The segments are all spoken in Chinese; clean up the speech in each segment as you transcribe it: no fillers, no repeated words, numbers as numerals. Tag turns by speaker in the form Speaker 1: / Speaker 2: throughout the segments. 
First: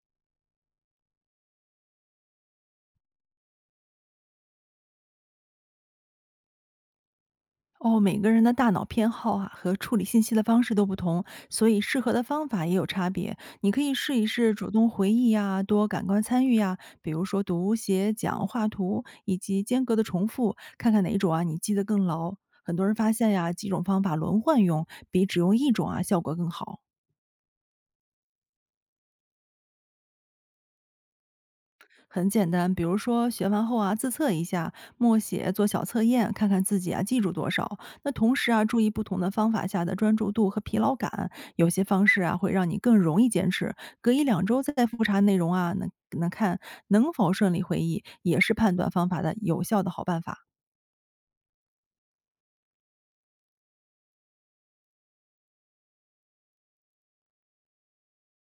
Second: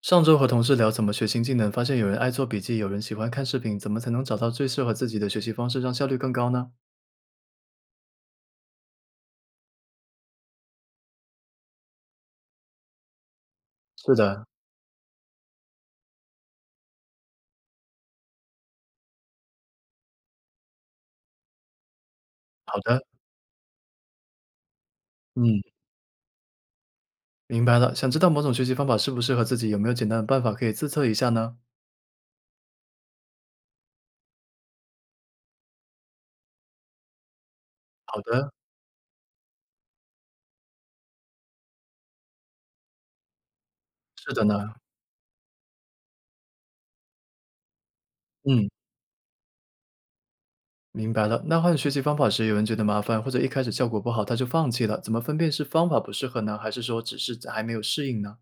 Speaker 1: 上周和同事聊怎么学新技能，发现有人爱做笔记，有人喜欢看视频，怎么才能找到最适合自己的学习方式，让效率更高呢？
Speaker 2: 哦，每个人的大脑偏好啊和处理信息的方式都不同，所以适合的方法也有差别。你可以
Speaker 1: 是
Speaker 2: 试一
Speaker 1: 的，
Speaker 2: 试主动回忆呀、多感官参与呀、比如说读、写、讲、画图，以及间隔的重复，看看哪一种啊你记得更牢。很
Speaker 1: 好
Speaker 2: 多人
Speaker 1: 的，
Speaker 2: 发现呀，几种方法轮换用，比只用
Speaker 1: 嗯，
Speaker 2: 一种啊效果更好。
Speaker 1: 明白了。想知道某种学习方法适不适合自己，有没有简单的办法可以自测一下呢？
Speaker 2: 很简单，比如说学完后啊，自测一下，默写做小测验，看看自己啊记住多少。那
Speaker 1: 好
Speaker 2: 同
Speaker 1: 的，
Speaker 2: 时啊，注意不同的方法下的专注度和疲劳感，有些方式啊会让你更容易坚持。隔一
Speaker 1: 是的
Speaker 2: 两周
Speaker 1: 呢，
Speaker 2: 再复查内容啊，能能否顺利回忆，也是
Speaker 1: 嗯，
Speaker 2: 判断方法的有效的好办法。
Speaker 1: 明白了。那换学习方法时，有人觉得麻烦，或者一开始效果不好，他就放弃了，怎么分辨是方法不适合呢，还是说只是还没有适应呢？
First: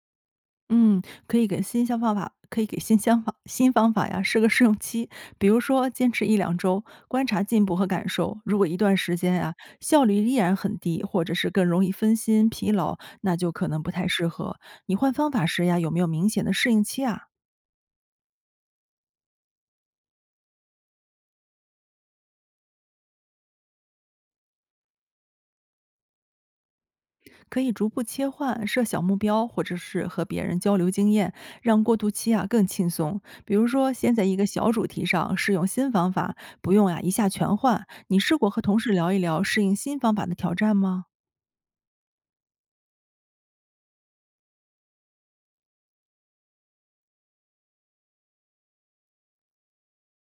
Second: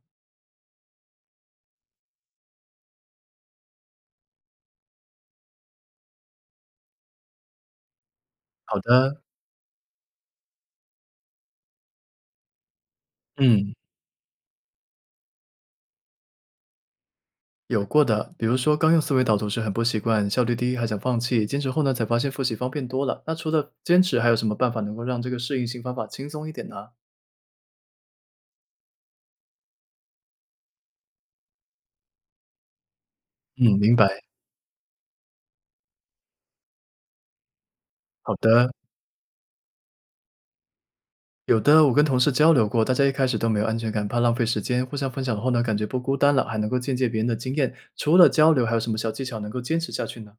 Speaker 2: 嗯，可以给新想方法，可以给新想法、新方法呀，设个试用期，比如说坚持一两周，观察进步和感受。如果一
Speaker 1: 好
Speaker 2: 段时
Speaker 1: 的，
Speaker 2: 间啊，效率依然很低，或者是更容易分心、疲劳，那就可
Speaker 1: 嗯，
Speaker 2: 能不太适合。你换方法时呀，有没有明显的适应期啊？
Speaker 1: 有过的，比如说刚用思维导图时很不习惯，效率低，还想放弃，坚持后呢才发现复习方便多了。那除了坚持，还有什么办法能够让这个适应性方法轻松一点呢？
Speaker 2: 可以逐步切换，设小目标，或者是和别人交流经验，让过渡期啊更轻松。比如
Speaker 1: 嗯，
Speaker 2: 说，
Speaker 1: 明白。
Speaker 2: 先在一个小主题上试用新方法，不用呀、一下全换。你
Speaker 1: 好
Speaker 2: 试过和
Speaker 1: 的，
Speaker 2: 同事聊一聊适应新方法的挑战吗？
Speaker 1: 有的，我跟同事交流过，大家一开始都没有安全感，怕浪费时间，互相分享后呢，感觉不孤单了，还能够借鉴别人的经验。除了交流，还有什么小技巧能够坚持下去呢？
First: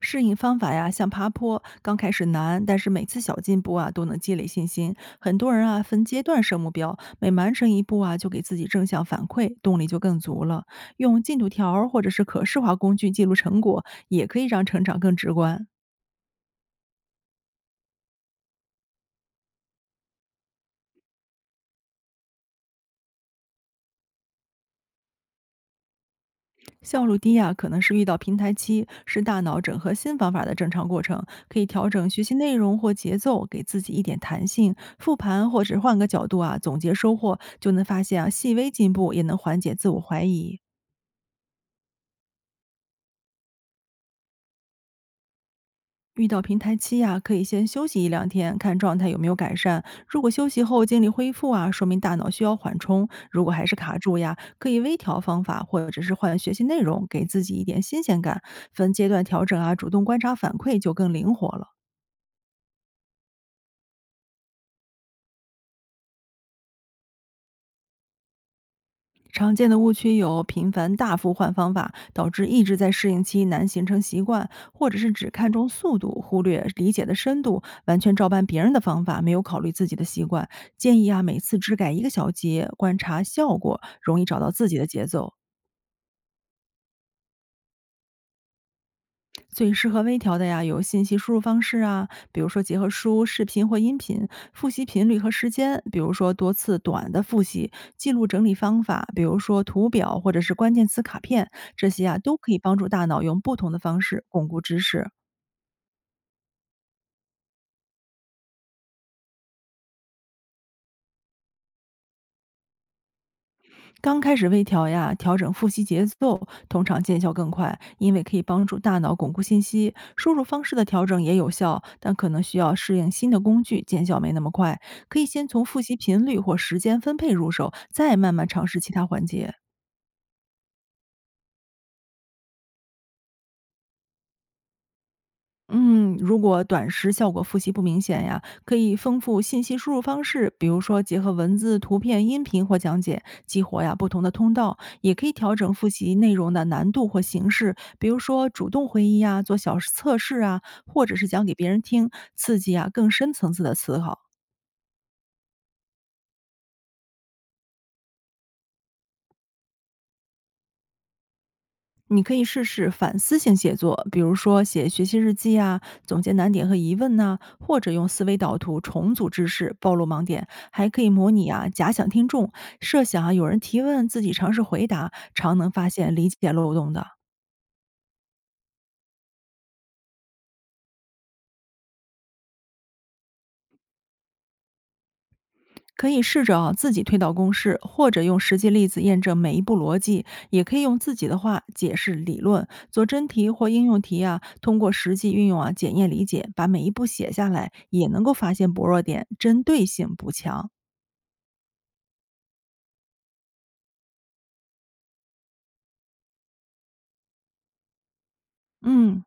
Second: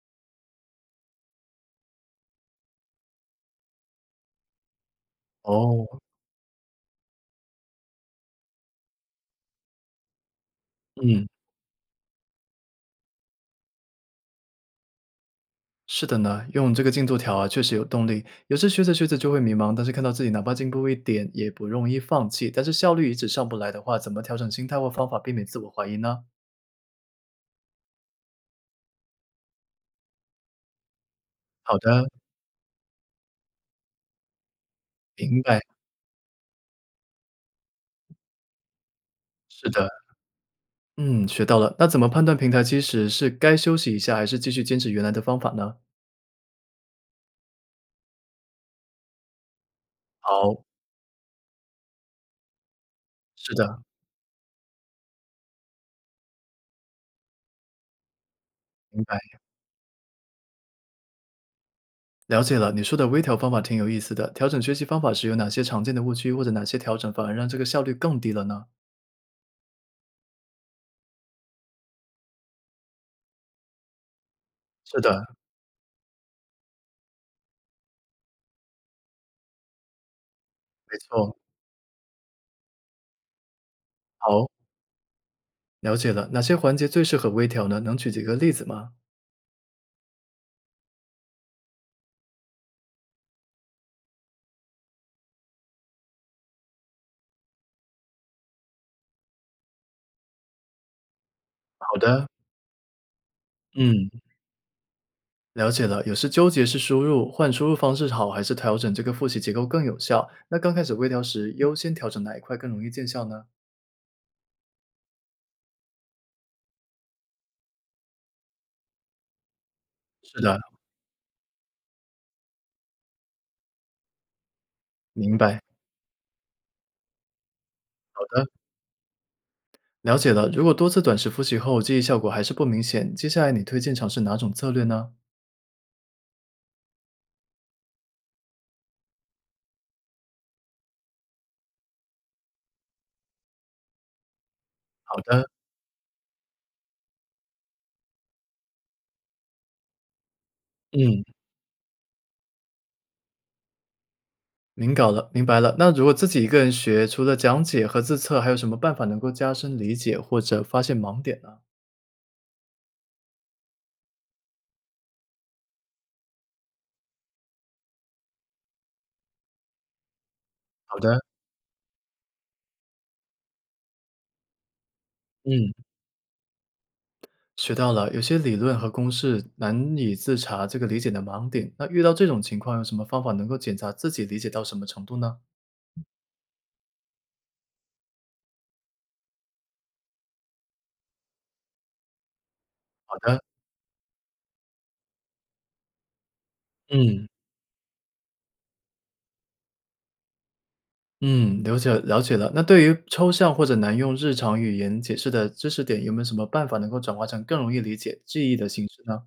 Speaker 2: 适应方法呀，像爬坡，刚开始难，但是每次小进步啊，都能积累信心。很多人啊，
Speaker 1: 哦，
Speaker 2: 分阶段设目标，每完成一步啊，就给自己正向反馈，动力就更足了。用
Speaker 1: 嗯。
Speaker 2: 进度条儿或者是可视化工具记录成果，也可以让成长更直观。
Speaker 1: 是的呢，用这个进度条啊，确实有动力。有时学着学着就会迷茫，但是看到自己哪怕进步一点，也不容易放弃。但是效率一直上不来的话，怎么调整心态或方法避免自我怀疑呢？
Speaker 2: 效率低呀、可能是遇到平台期，是大脑整合新方法的正常过程。可以
Speaker 1: 好
Speaker 2: 调整
Speaker 1: 的，
Speaker 2: 学习内容或节奏，给自己一点弹性，复
Speaker 1: 明
Speaker 2: 盘
Speaker 1: 白。
Speaker 2: 或者换个角度啊，总结收获，就能发现啊细微进步，也能缓
Speaker 1: 是
Speaker 2: 解
Speaker 1: 的，
Speaker 2: 自我怀疑。
Speaker 1: 嗯，学到了。那怎么判断平台期时是该休息一下，还是继续坚持原来的方法呢？
Speaker 2: 遇到平台期呀、可以先休息一两天，看状态有没有改善。如果休息
Speaker 1: 好，
Speaker 2: 后精力恢复啊，说明大脑需要缓冲；如果
Speaker 1: 是
Speaker 2: 还是
Speaker 1: 的，
Speaker 2: 卡住呀，可以微调方法，或者是换学习内容，给自己一点新鲜感。分
Speaker 1: 明
Speaker 2: 阶
Speaker 1: 白，
Speaker 2: 段调整啊，主动观察反馈就更灵活了。
Speaker 1: 了解了。你说的微调方法挺有意思的。调整学习方法时有哪些常见的误区，或者哪些调整反而让这个效率更低了呢？
Speaker 2: 常见的误区有频繁大幅换方法，导致一直在适应期难形成习惯，或者
Speaker 1: 是
Speaker 2: 是
Speaker 1: 的，
Speaker 2: 只看重速度，忽略理解的深度，完全照搬别人的方法，没有考虑自己的习惯。
Speaker 1: 没
Speaker 2: 建议啊，
Speaker 1: 错。
Speaker 2: 每次只改一个小节，观察效果，容易找
Speaker 1: 好，
Speaker 2: 到自己的节奏。
Speaker 1: 了解了，哪些环节最适合微调呢？能举几个例子吗？
Speaker 2: 最适合微调的呀，有信息输入方式啊，比如说结合书、视频或音频；复习频率和时间，比如说多次短的复习；记录整理方法，比如说图表或者是关键词卡片，这
Speaker 1: 好
Speaker 2: 些啊
Speaker 1: 的，
Speaker 2: 都可以帮助大脑用不同的方
Speaker 1: 嗯，
Speaker 2: 式巩固知识。
Speaker 1: 了解了，有时纠结是输入，换输入方式好，还是调整这个复习结构更有效？那刚开始微调时，优先调整哪一块更容易见效呢？
Speaker 2: 刚开始微调呀，调整复习节奏，通常见效更快，因为可以帮助大脑巩固信息。输
Speaker 1: 是
Speaker 2: 入
Speaker 1: 的，
Speaker 2: 方式的调整也有效，但可能需要适应新的工具，见效没那么快。可以
Speaker 1: 明
Speaker 2: 先
Speaker 1: 白，
Speaker 2: 从复习频率或时间分配入手，再
Speaker 1: 好
Speaker 2: 慢慢
Speaker 1: 的，
Speaker 2: 尝试其他环节。
Speaker 1: 了解了。如果多次短时复习后记忆效果还是不明显，接下来你推荐尝试哪种策略呢？
Speaker 2: 嗯，如果短时效果复习不明显呀，可以丰富信息输入方式，比如说结合文字、图片、音频或讲解，激活呀不同的通道，也
Speaker 1: 好
Speaker 2: 可以
Speaker 1: 的，
Speaker 2: 调整复习内容的难度或形式，比如说主动回忆呀，做小测试啊，或者
Speaker 1: 嗯。
Speaker 2: 是讲给别人听，刺激啊更深层次的思考。
Speaker 1: 明搞了，明白了。那如果自己一个人学，除了讲解和自测，还有什么办法能够加深理解或者发现盲点呢？
Speaker 2: 你可以试试反思性写作，比如说写学习日记啊，总结难点和疑问呐、或者用思维导图重组知识，暴露盲点。还
Speaker 1: 好
Speaker 2: 可以
Speaker 1: 的，
Speaker 2: 模拟啊，假想听众，设想啊有人提问，自己尝试回答，常能
Speaker 1: 嗯，
Speaker 2: 发现理解漏洞的。
Speaker 1: 学到了，有些理论和公式难以自查这个理解的盲点。那遇到这种情况，有什么方法能够检查自己理解到什么程度呢？
Speaker 2: 可以试着啊自己推导公式，或者用实际例子验证每一步逻辑，也可以用自己的话解释理论。做
Speaker 1: 好
Speaker 2: 真
Speaker 1: 的，
Speaker 2: 题或应用题啊，通过实际运用啊检验理解，把每一步
Speaker 1: 嗯
Speaker 2: 写下来，也能够发现薄弱点，针对性不强。
Speaker 1: 嗯，了解了解了。那对于抽象或者难用日常语言解释的知识点，有没有什么办法能够转化成更容易理解记忆的形式呢？
Speaker 2: 嗯，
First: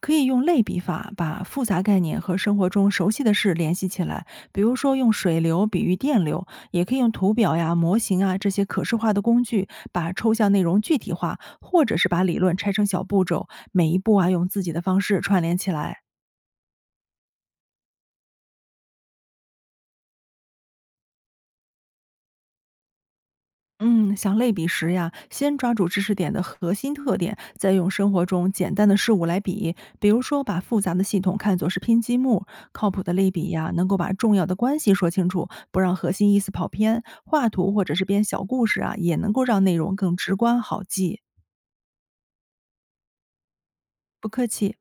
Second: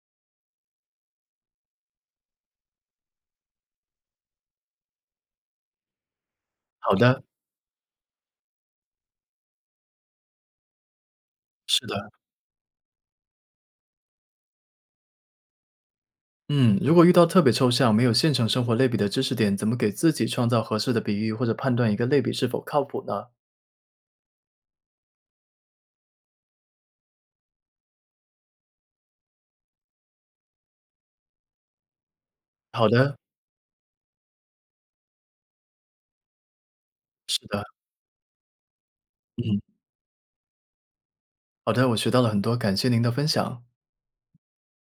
Speaker 2: 可以用类比法把复杂概念和生活中熟悉的事联系起来，比如说用水流比喻电流，也可
Speaker 1: 好
Speaker 2: 以用
Speaker 1: 的，
Speaker 2: 图表呀、模型啊这些可视化的工具，把抽象内容具体化，或
Speaker 1: 是的，
Speaker 2: 者是把理论拆成小步骤，每一步啊用自己的方式串联起来。
Speaker 1: 嗯，如果遇到特别抽象、没有现成生活类比的知识点，怎么给自己创造合适的比喻或者判断一个类比是否靠谱呢？
Speaker 2: 嗯，想类比时呀，先抓住知识点的核心特点，再用生活中简单的事物来比。比如说，把复杂的系统看作是拼积木，
Speaker 1: 好
Speaker 2: 靠谱的
Speaker 1: 的，
Speaker 2: 类比呀，能够把重要的关系说清楚，不让核心意思跑偏。
Speaker 1: 是
Speaker 2: 画
Speaker 1: 的，
Speaker 2: 图或者是编小故事啊，也能够
Speaker 1: 嗯，
Speaker 2: 让内容更直观好记。
Speaker 1: 好的，我学到了很多，感谢您的分享。
Speaker 2: 不客气。